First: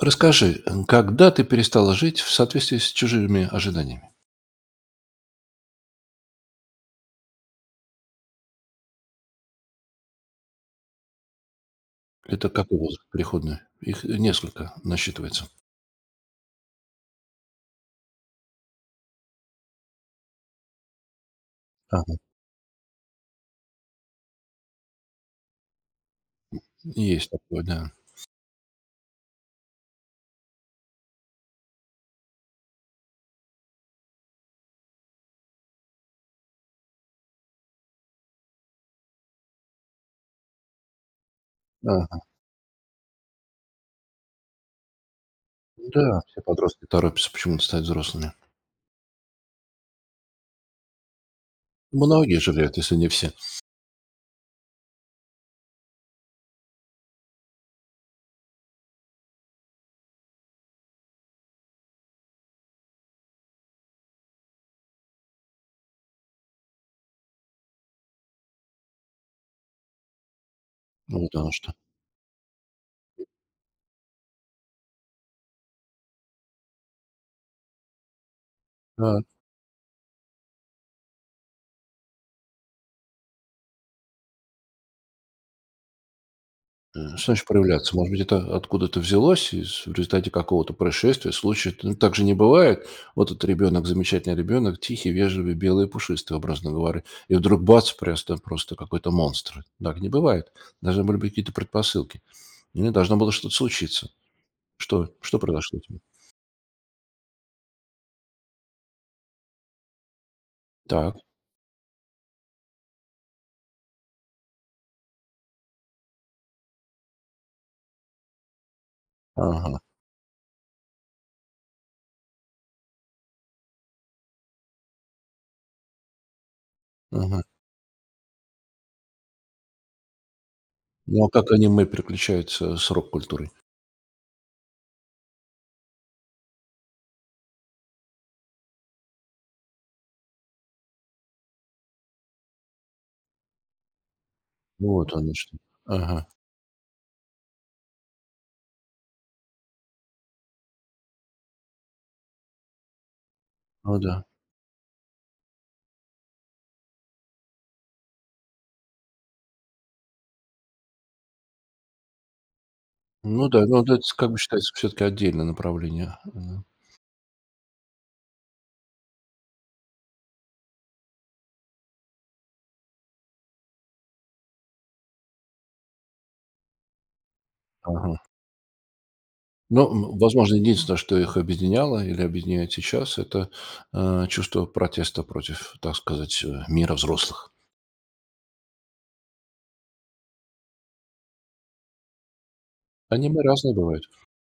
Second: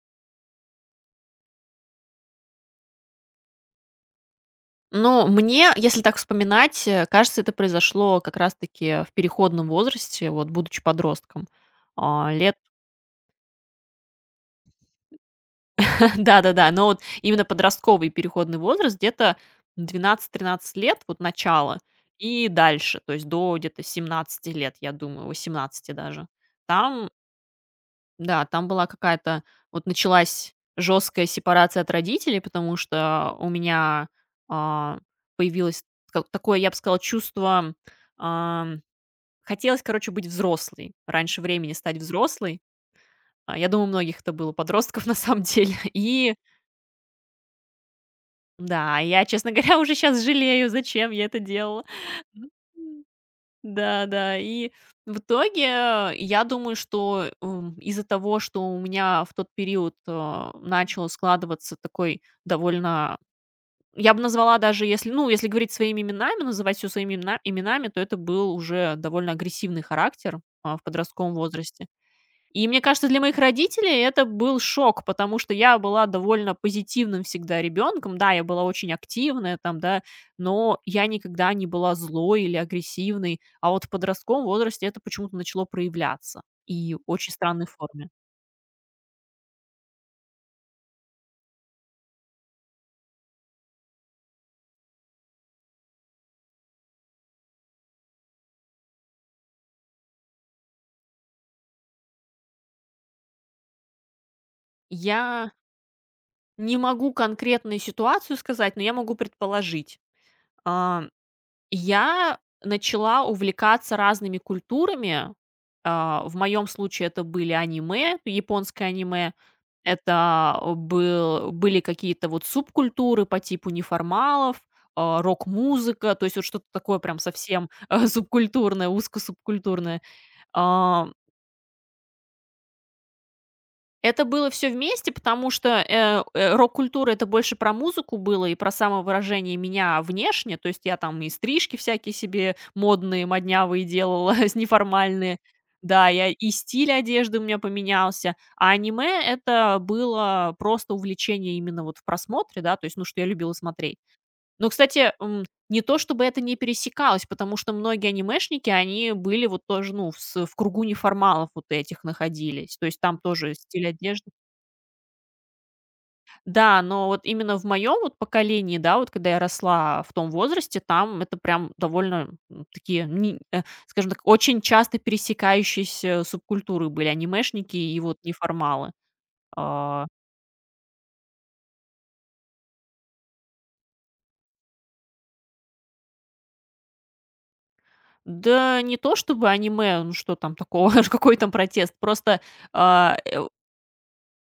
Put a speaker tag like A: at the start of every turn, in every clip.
A: Расскажи, когда ты перестала жить в соответствии с чужими ожиданиями?
B: Ну, мне, если так вспоминать, кажется, это произошло как раз-таки в переходном возрасте, вот, будучи подростком. А,
A: Это
B: лет
A: какой возраст переходный? Их несколько насчитывается.
B: да-да-да, но вот именно подростковый переходный возраст где-то 12–13 лет, вот начало,
A: Ага,
B: и дальше, то есть до где-то 17 лет, я думаю, 18 даже. Там,
A: есть такое, да.
B: да, там была какая-то вот началась жесткая сепарация от родителей, потому что у меня, а, появилось ка такое, я бы сказала, чувство, ам хотелось, короче, быть взрослой, раньше времени стать
A: Ага.
B: взрослой. Я думаю, у многих это было, подростков, на самом деле.
A: Да,
B: И
A: все подростки торопятся почему-то стать взрослыми.
B: да, я, честно говоря, уже сейчас жалею, зачем я это делала.
A: Многие жалеют, если
B: М,
A: не все.
B: да-да. И в итоге, я думаю, что, из-за того, что у меня в тот период, начал складываться такой довольно я бы назвала даже, если, ну, если говорить своими именами, называть все своими именами, то это был уже довольно агрессивный характер, в подростковом
A: Вот оно что.
B: возрасте. И мне кажется, для моих родителей это был шок, потому что я была довольно позитивным всегда ребенком. Да, я была очень
A: А,
B: активная там, да, но я никогда не была злой или агрессивной. А вот в подростковом возрасте это почему-то начало проявляться и в
A: Что
B: очень
A: значит
B: странной
A: проявляться?
B: форме.
A: Может быть, это откуда-то взялось в результате какого-то происшествия, случая? Ну, так же не бывает. Вот этот ребенок, замечательный ребенок, тихий, вежливый, белый, пушистый, образно говоря. И вдруг бац, просто какой-то монстр. Так не бывает. Должны были быть какие-то предпосылки. Или должно было что-то случиться. Что
B: Я
A: произошло у тебя?
B: не могу конкретную ситуацию сказать, но я могу предположить. А,
A: Так,
B: Я начала увлекаться разными культурами. В моем случае это были аниме, японское аниме.
A: ага,
B: Это были какие-то вот субкультуры по типу неформалов, рок-музыка, то есть вот что-то такое прям
A: ага.
B: совсем, субкультурное, узкосубкультурное. А
A: Ну, а как аниме переключается с рок-культурой?
B: Это было все вместе, потому что, рок-культура — это больше про музыку было и про самовыражение меня внешне. То есть я там и стрижки всякие себе модные, моднявые делала, с
A: Вот оно
B: неформальные.
A: что.
B: Да,
A: Ага,
B: я и стиль одежды у меня поменялся. А аниме — это было просто увлечение именно вот в просмотре, да, то есть, ну, что я любила смотреть.
A: ну да.
B: Но, кстати, не то чтобы это не пересекалось, потому что многие анимешники, они были вот тоже, ну, в кругу неформалов вот этих находились. То есть там
A: Ну
B: тоже
A: да, ну
B: стиль
A: да, это
B: одежды,
A: как бы считается все-таки отдельное направление.
B: да, но вот именно в моем вот поколении, да, вот когда я росла в том возрасте, там это прям довольно такие, скажем так, очень часто пересекающиеся субкультуры были анимешники и
A: Ага.
B: вот неформалы.
A: Ну,
B: А,
A: возможно, единственное, что их объединяло или объединяет сейчас, это чувство протеста против, так сказать, мира взрослых.
B: Да не то чтобы аниме, ну что там такого, какой там протест, просто а,
A: Они мы разные бывают.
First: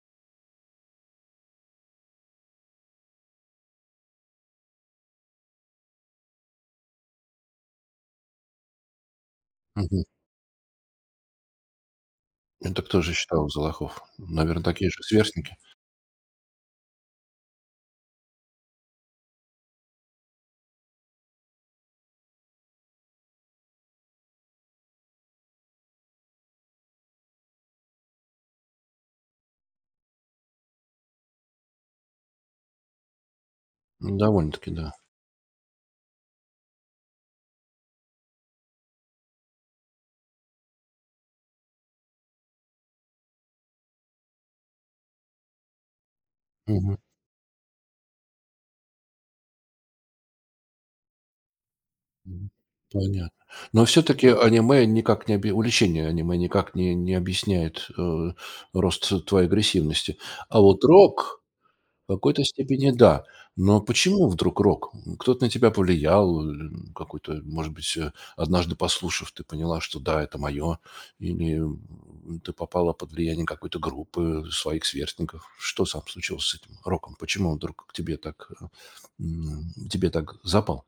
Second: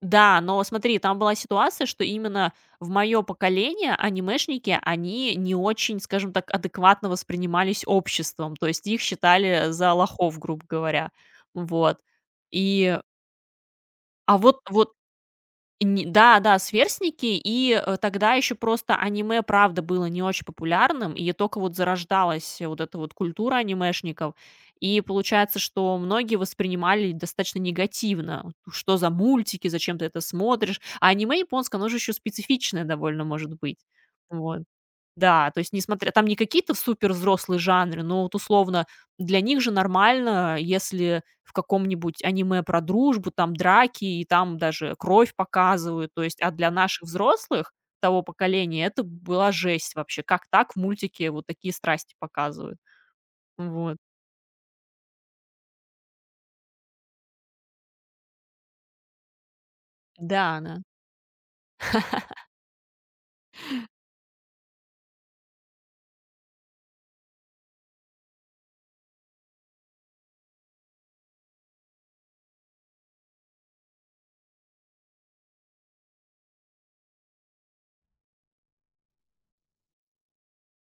B: да, но смотри, там была ситуация, что именно в мое поколение анимешники, они не очень, скажем так, адекватно воспринимались обществом, то есть их считали за
A: Мгм.
B: лохов, грубо говоря. Вот.
A: Это
B: И,
A: кто же считал за лохов?
B: а вот
A: Наверное, такие
B: вот
A: же сверстники.
B: не Да, да, сверстники, и, тогда еще просто аниме, правда, было не очень популярным, и только вот зарождалась вот эта вот культура анимешников. И получается, что многие воспринимали достаточно негативно: "Что за мультики? Зачем ты это смотришь?" А аниме японское, оно же еще специфичное довольно может быть.
A: М,
B: Вот.
A: довольно-таки, да.
B: Да, то есть несмотря там не какие-то супер взрослые жанры, но вот условно для них же нормально, если в каком-нибудь аниме про дружбу, там драки и там даже кровь показывают. То есть, а для
A: Мгм.
B: наших взрослых того поколения это была жесть вообще. Как так в мультике вот такие страсти
A: Мгм.
B: показывают?
A: Понятно. Но
B: Вот.
A: все-таки аниме никак не обе- увлечение аниме никак не, не объясняет рост твоей агрессивности.
B: Да,
A: А
B: да.
A: вот рок, в какой-то степени да. Но почему вдруг рок? М, кто-то на тебя повлиял, какой-то, может быть, однажды послушав, ты поняла, что да, это мое, или ты попала под влияние какой-то группы своих сверстников. Что сам случилось с этим роком? Почему он вдруг к тебе так, тебе так запал?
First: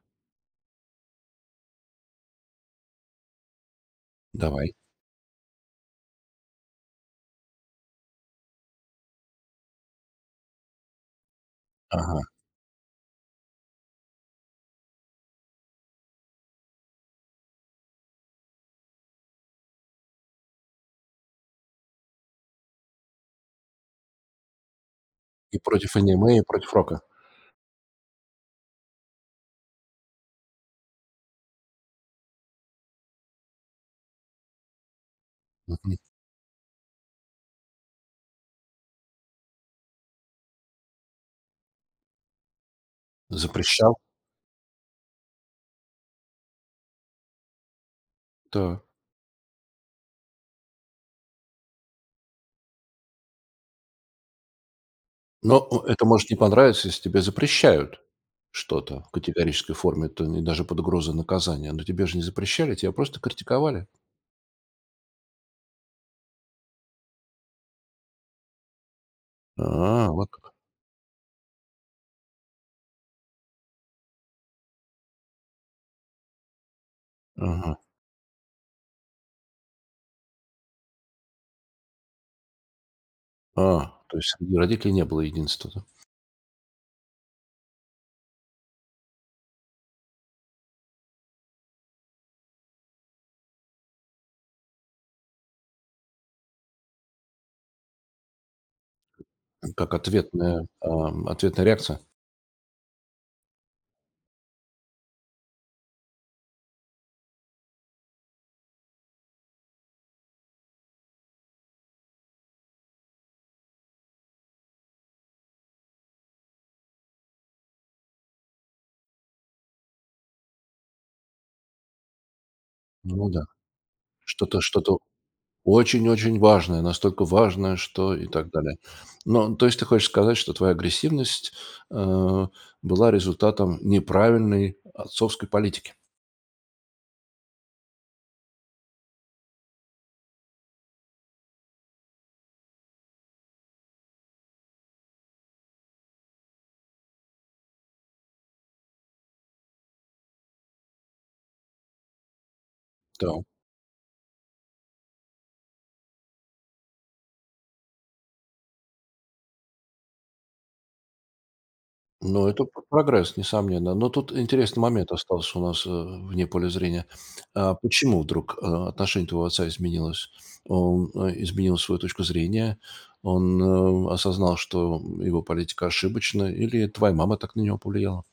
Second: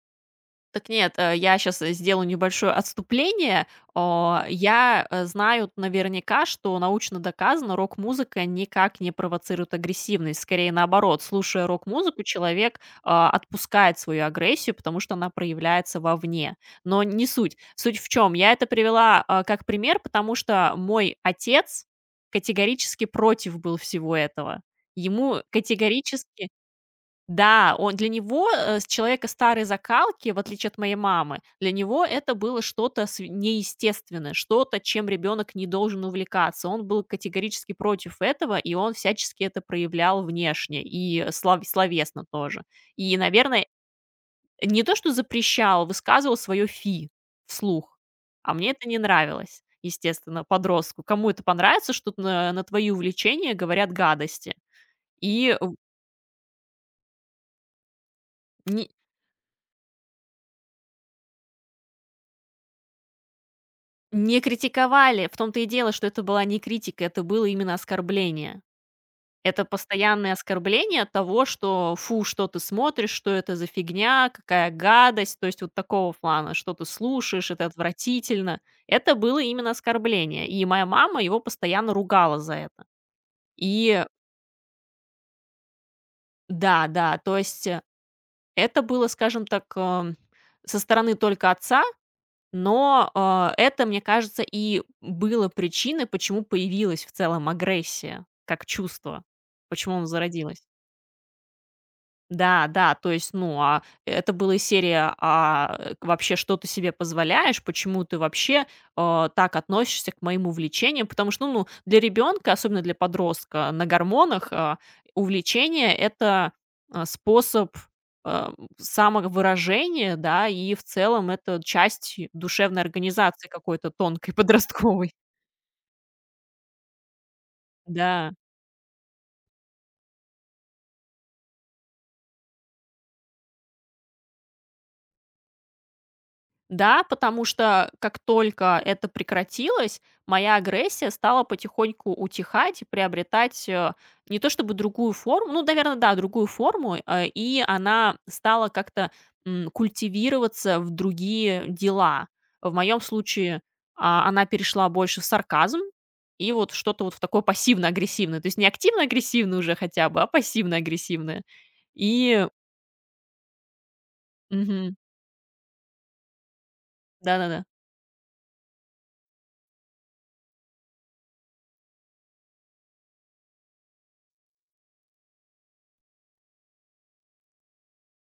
B: Так нет, я сейчас сделаю небольшое отступление.
A: Давай.
B: Я, знаю наверняка, что научно доказано, рок-музыка никак не провоцирует агрессивность. Скорее, наоборот, слушая
A: Ага.
B: рок-музыку, человек, отпускает свою агрессию, потому что она проявляется вовне. Но не суть. Суть в чем? Я это привела, как пример, потому что мой отец категорически против был всего этого. Ему
A: И против аниме, и
B: категорически
A: против рока.
B: Да, он, для него, с человека старой закалки, в отличие от моей мамы, для него это было что-то св неестественное, что-то, чем ребенок не
A: Мгм.
B: должен увлекаться. Он был категорически против этого, и он всячески это проявлял внешне и словесно тоже. И, наверное,
A: Запрещал?
B: не то что запрещал, высказывал свое фи вслух, а мне
A: Да.
B: это не нравилось, естественно, подростку. Кому это понравится, что на твои увлечения говорят гадости? И
A: Но это может не понравиться, если тебе запрещают
B: в
A: что-то в категорической форме, то не даже под угрозой наказания. Но тебе же не запрещали, тебя просто критиковали.
B: Не критиковали. В том-то и дело, что это была не критика, это было именно оскорбление. Это
A: А, вот
B: постоянное
A: как.
B: оскорбление того, что "фу, что ты смотришь, что это за фигня, какая гадость", то есть вот такого плана, что ты слушаешь, это
A: Ага.
B: отвратительно. Это было именно оскорбление, и моя мама его постоянно ругала за это.
A: А,
B: И
A: то есть среди родителей не было единства, да?
B: да, да, то есть, это было, скажем так, со стороны только отца. Но, это, мне кажется, и было причиной, почему появилась в целом агрессия как чувство,
A: Как
B: почему оно зародилось.
A: ответная, ответная реакция.
B: Да, да, то есть, ну, это была и серия: Вообще, что ты себе позволяешь? Почему ты вообще, так относишься к моим увлечениям?" Потому что, ну, для ребенка, особенно для подростка на гормонах, увлечение — это, способ, а, самовыражения, да, и в целом это часть душевной
A: Ну да.
B: организации какой-то тонкой,
A: Что-то что-то
B: подростковой.
A: очень-очень важное, настолько важное, что и
B: Да.
A: так далее. Но, то есть ты хочешь сказать, что твоя агрессивность, э, была результатом неправильной отцовской политики?
B: Да, потому что как только это прекратилось, моя агрессия стала потихоньку утихать и приобретать, не то чтобы другую форму, ну, наверное, да, другую форму, и она стала как-то культивироваться в другие дела. В моем
A: Так.
B: случае она перешла больше в сарказм и вот что-то вот в такое пассивно-агрессивное. То есть не активно-агрессивное уже хотя бы, а пассивно-агрессивное. И...
A: Ну, это п прогресс, несомненно. Но тут интересный
B: Мгм.
A: момент остался у нас, вне поля зрения.
B: Да-да-да.
A: А почему вдруг, отношение твоего отца изменилось? Он, изменил свою точку зрения? Он, осознал, что его политика ошибочна? Или твоя мама так на него повлияла?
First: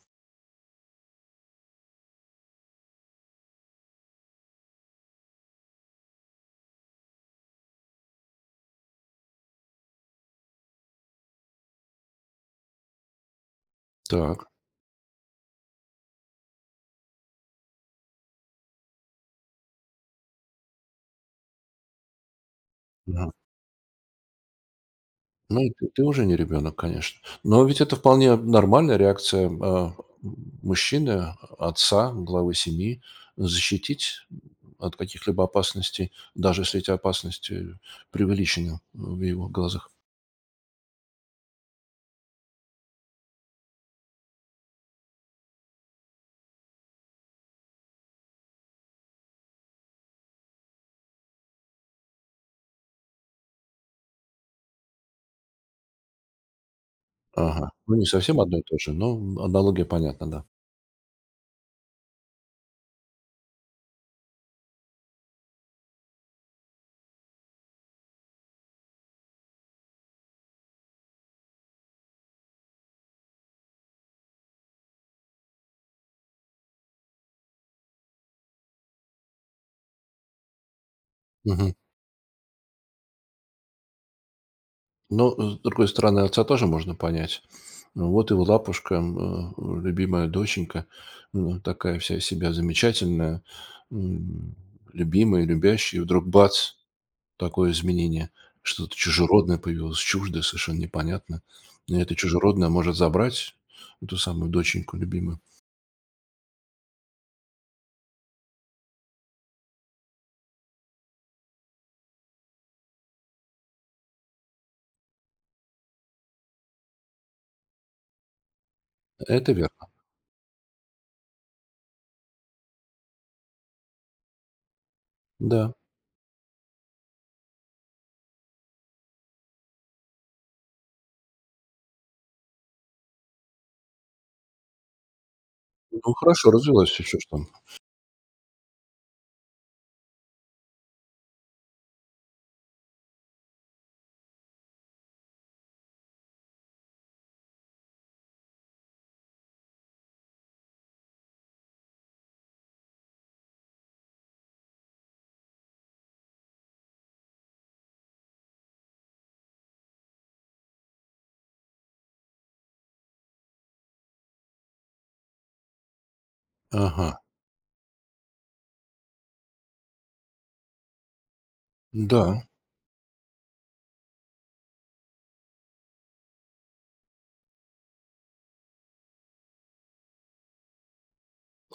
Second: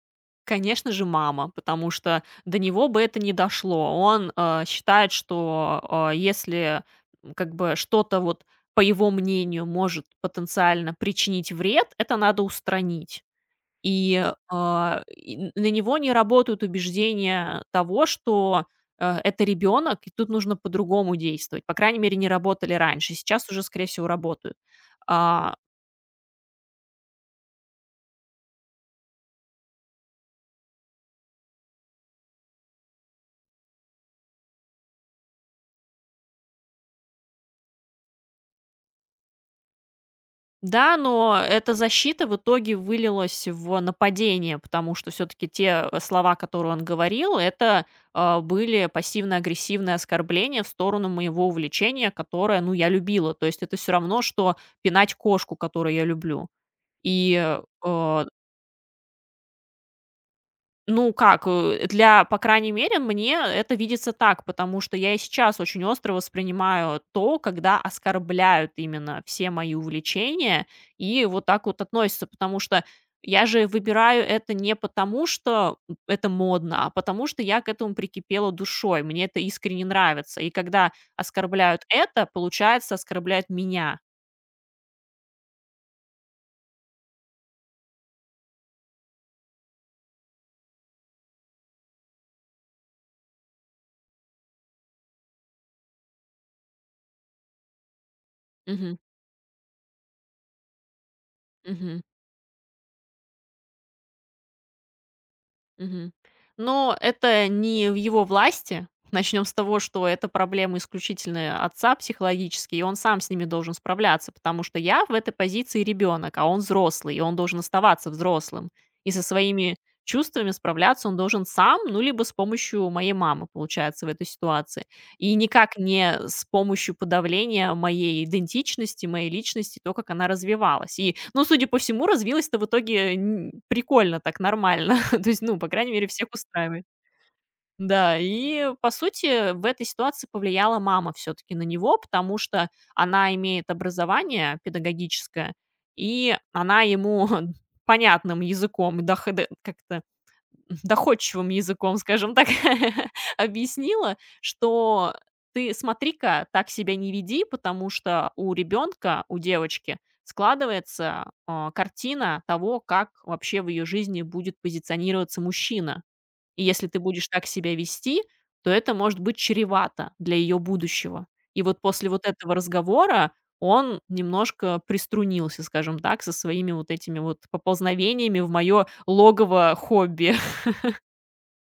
B: Конечно же, мама, потому что до него бы это не дошло. Он, считает, что, если, как бы что-то вот, по его мнению, может потенциально причинить вред, это надо устранить. И,
A: Так.
B: а, и н на него не работают убеждения того, что, это ребенок, и тут нужно по-другому действовать. По крайней мере, не работали раньше. Сейчас уже, скорее всего, работают. А
A: Ну, и ты уже не ребенок, конечно. Но ведь это вполне нормальная реакция, м, мужчины, отца, главы семьи, защитить от каких-либо опасностей, даже если эти опасности преувеличены в его глазах.
B: Да, но эта защита в итоге вылилась в нападение, потому что все-таки те слова, которые он говорил, это, были пассивно-агрессивные оскорбления в сторону моего увлечения, которое, ну, я любила. То есть это все равно, что пинать кошку, которую я люблю. И
A: Ага. Ну, не
B: э,
A: совсем одно и то же, но аналогия понятна, да.
B: ну как, для, по крайней мере, мне это видится так, потому что я и сейчас очень остро воспринимаю то, когда оскорбляют именно все мои увлечения и вот так вот относятся, потому что я же выбираю это не потому, что это модно, а потому что я к этому прикипела душой, мне это искренне нравится. И когда
A: Мгм.
B: оскорбляют это, получается, оскорбляют меня.
A: Но, с другой стороны, отца тоже можно понять. Ну, вот его лапушка, любимая доченька, такая вся из себя замечательная, м, любимая, любящая, и вдруг бац, такое изменение. Что-то
B: Мгм.
A: чужеродное появилось, чуждое, совершенно непонятно. И
B: Мгм.
A: это чужеродное может забрать эту самую доченьку любимую.
B: Мгм. Но это не в его власти. Начнем с того, что это проблемы исключительно отца, психологические, и он сам с ними должен справляться, потому что я в этой позиции ребенок, а он взрослый, и он должен оставаться взрослым. И со
A: Это
B: своими
A: верно,
B: чувствами справляться он должен сам, ну, либо с помощью моей мамы, получается, в этой ситуации. И
A: да.
B: никак не с помощью подавления моей идентичности, моей личности, то, как она развивалась. И, ну, судя по всему, развилась-то в итоге прикольно, так нормально. То есть, ну, по крайней мере,
A: Ну,
B: всех
A: хорошо
B: устраивает.
A: развилось, все что. Ж там.
B: Да, и, по сути, в этой ситуации повлияла мама все таки на него, потому что она имеет образование педагогическое, и она ему понятным языком, и дох д как то доходчивым языком, скажем так, объяснила, что ты смотри-ка, так себя не веди, потому что у ребенка, у девочки складывается, картина того, как вообще в ее жизни будет позиционироваться мужчина. И если ты
A: Ага,
B: будешь так себя вести, то это может быть чревато для ее будущего. И вот после вот
A: да.
B: этого разговора он немножко приструнился, скажем так, со своими вот этими вот поползновениями в мое логово хобби.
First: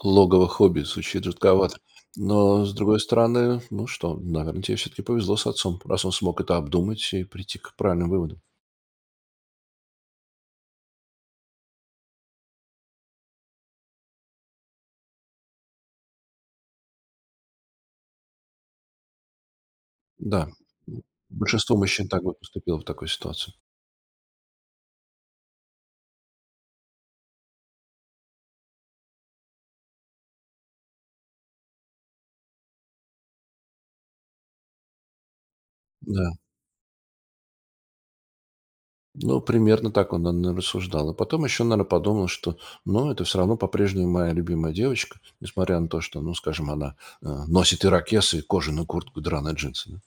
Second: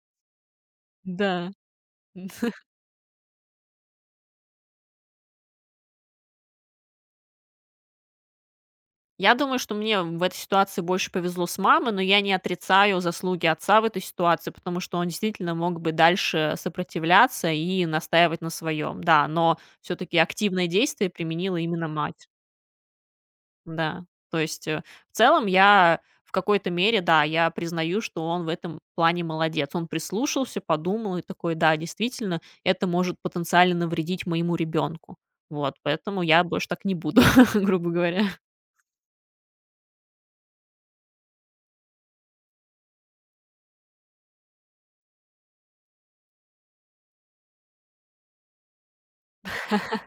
A: Логово хобби звучит
B: Да.
A: жутковато. Но, с другой стороны, ну что, наверное, тебе все-таки повезло с отцом, раз он смог это обдумать и прийти к правильным выводам.
B: Я думаю, что мне в этой ситуации больше повезло с мамой, но я не отрицаю заслуги отца в этой ситуации, потому что он действительно мог бы дальше сопротивляться и настаивать на своем. Да, но все-таки
A: Да,
B: активное
A: м,
B: действие применила
A: большинство
B: именно
A: мужчин так
B: мать.
A: бы поступило в такой ситуации.
B: Да, то есть, в целом я в какой-то мере, да, я признаю, что он в этом плане молодец. Он прислушался, подумал и такой: "Да, действительно, это может потенциально навредить моему ребенку". Вот, поэтому
A: Да,
B: я больше так не буду, грубо говоря.
A: ну, примерно так он, наверное, рассуждал. И потом еще, наверное, подумал, что, ну, это все равно по-прежнему моя любимая девочка, несмотря на то, что, ну, скажем, она носит ирокез и кожаную куртку, драные джинсы. Да.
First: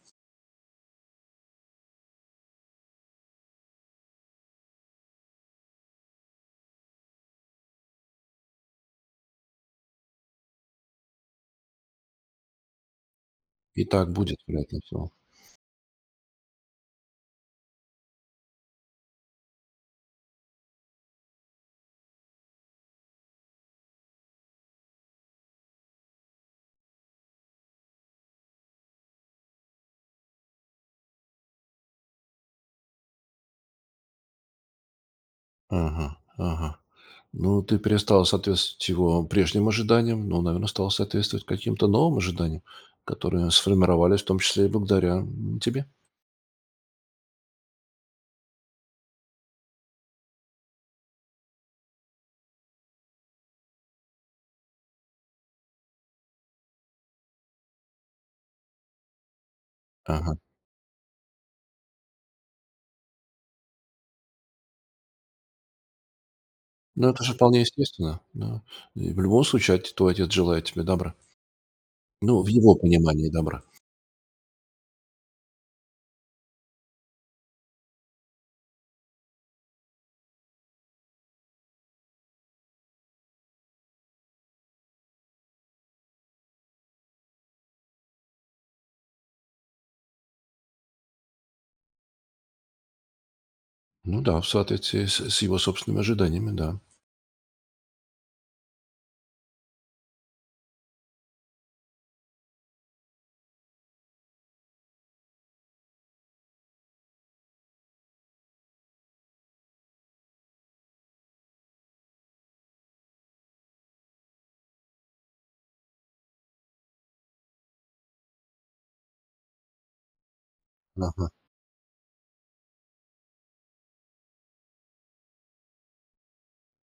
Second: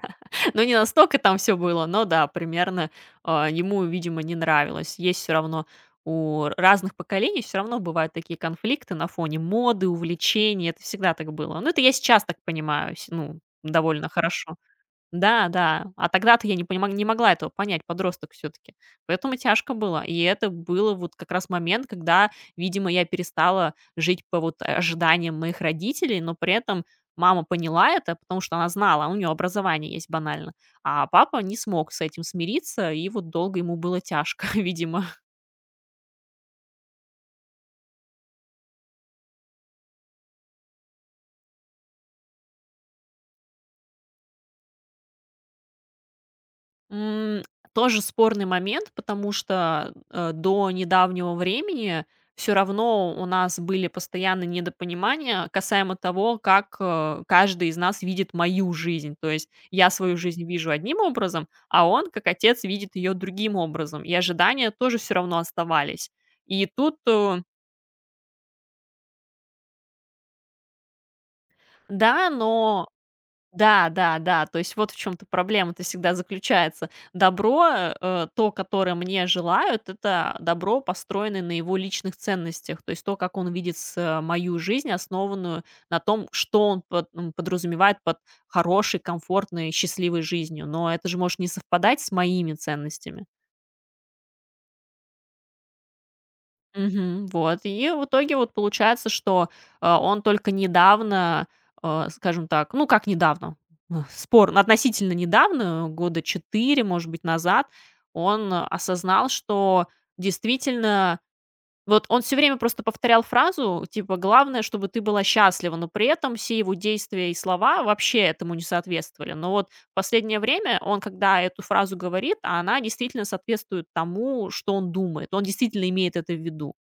B: Ну, не настолько там все было, но да, примерно, ему, видимо, не нравилось. Есть все равно у разных поколений, все равно бывают такие конфликты на фоне моды, увлечений. Это всегда так было. Ну, это я сейчас так понимаю, с, ну,
A: И
B: довольно
A: так будет,
B: хорошо.
A: вероятно, всего.
B: Да, да. А тогда-то я не могла этого понять, подросток все таки Поэтому тяжко было. И это было вот как раз момент, когда, видимо, я перестала жить по вот ожиданиям моих родителей, но при этом мама поняла это, потому что она знала, у нее образование есть банально, а папа не смог с этим смириться, и вот долго ему было тяжко, видимо.
A: Ага, ага. Ну, ты перестала соответствовать его прежним ожиданиям, но, наверное, стала соответствовать каким-то новым ожиданиям, которые сформировались в том числе и благодаря тебе.
B: М, тоже спорный момент, потому что, до недавнего времени все равно у нас были постоянные недопонимания касаемо того, как, каждый из нас видит мою жизнь. То есть я свою
A: Ага.
B: жизнь вижу одним образом, а он, как отец, видит ее другим образом. И ожидания тоже все равно оставались. И тут,
A: Ну, это же
B: э,
A: вполне естественно. Да. И в любом случае, твой отец желает тебе добра.
B: да,
A: Ну, в его
B: но
A: понимании добра.
B: Да, да, да, то есть вот в чем то проблема-то всегда заключается. Добро, то, которое мне желают, это добро, построенное на его личных ценностях, то есть то, как он видит, мою жизнь, основанную на том, что он под, подразумевает под хорошей, комфортной, счастливой жизнью. Но это же может не совпадать с моими ценностями.
A: Ну да, в соответствии с его собственными ожиданиями, да.
B: Мгм. Вот. И в итоге вот получается, что, он только недавно, скажем так, ну, как недавно, относительно недавно, года 4, может быть, назад, он осознал, что действительно вот он все время просто повторял фразу, типа: "Главное, чтобы ты была счастлива", но при этом все его действия и слова вообще этому не соответствовали. Но вот в последнее время он,
A: Ага.
B: когда эту фразу говорит, она действительно соответствует тому, что он думает. Он действительно имеет это в виду.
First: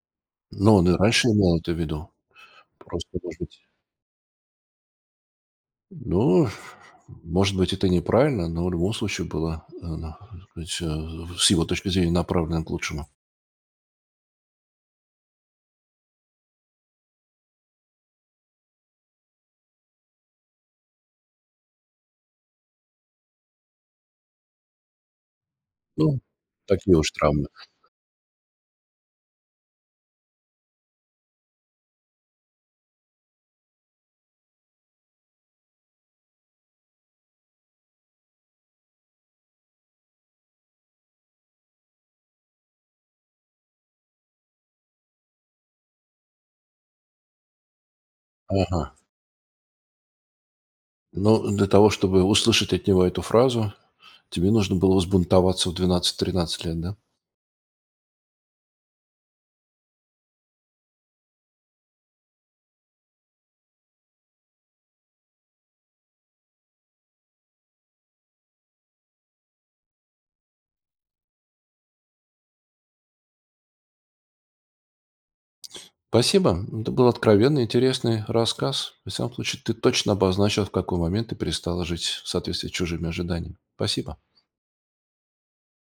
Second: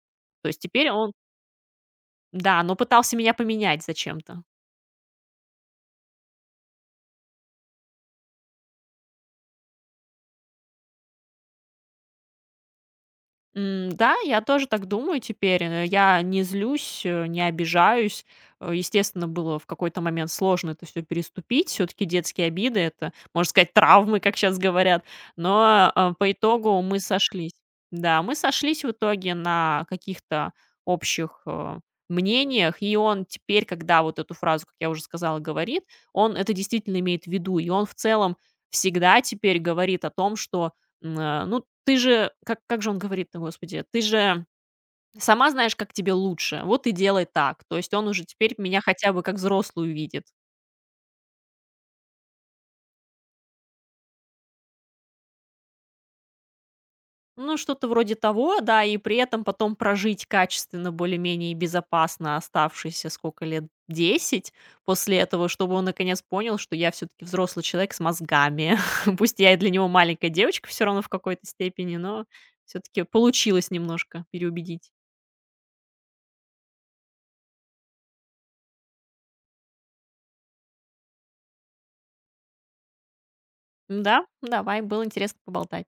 B: То есть
A: Но он
B: теперь
A: и
B: он
A: раньше имел это в виду.
B: да, но пытался
A: Просто,
B: меня
A: может быть,
B: поменять зачем-то.
A: Ну, может быть, это неправильно, но в любом случае было, ну, так сказать, с его точки зрения направлено к лучшему.
B: М, да, я тоже так думаю теперь. Я не злюсь, не обижаюсь. Естественно, было в какой-то момент сложно это все переступить. Все-таки детские обиды — это, можно сказать, травмы, как сейчас говорят.
A: Ну,
B: По итогу
A: такие
B: мы
A: уж травмы.
B: сошлись. Да, мы сошлись в итоге на каких-то общих мнениях, и он теперь, когда вот эту фразу, как я уже сказала, говорит, он это действительно имеет в виду, и он в целом всегда теперь говорит о том, что, ну, ты же, как же он говорит-то, господи, ты же сама знаешь, как тебе лучше, вот и делай так. То есть он уже теперь меня
A: Ага.
B: хотя бы как взрослую видит.
A: Но для того, чтобы услышать от него эту фразу, тебе нужно было взбунтоваться в 12-13 лет, да?
B: Ну, что-то вроде того, да, и при этом потом прожить качественно, более-менее и безопасно оставшиеся сколько лет, 10 после этого, чтобы он наконец понял, что я все таки взрослый человек с мозгами. Пусть я и для него маленькая девочка все равно в какой-то степени, но все таки получилось немножко переубедить.
A: Спасибо. Это был откровенный, интересный рассказ. В всяком случае, ты точно обозначил, в какой момент ты перестала жить в соответствии с чужими ожиданиями. Спасибо.
B: Да, давай, было интересно поболтать.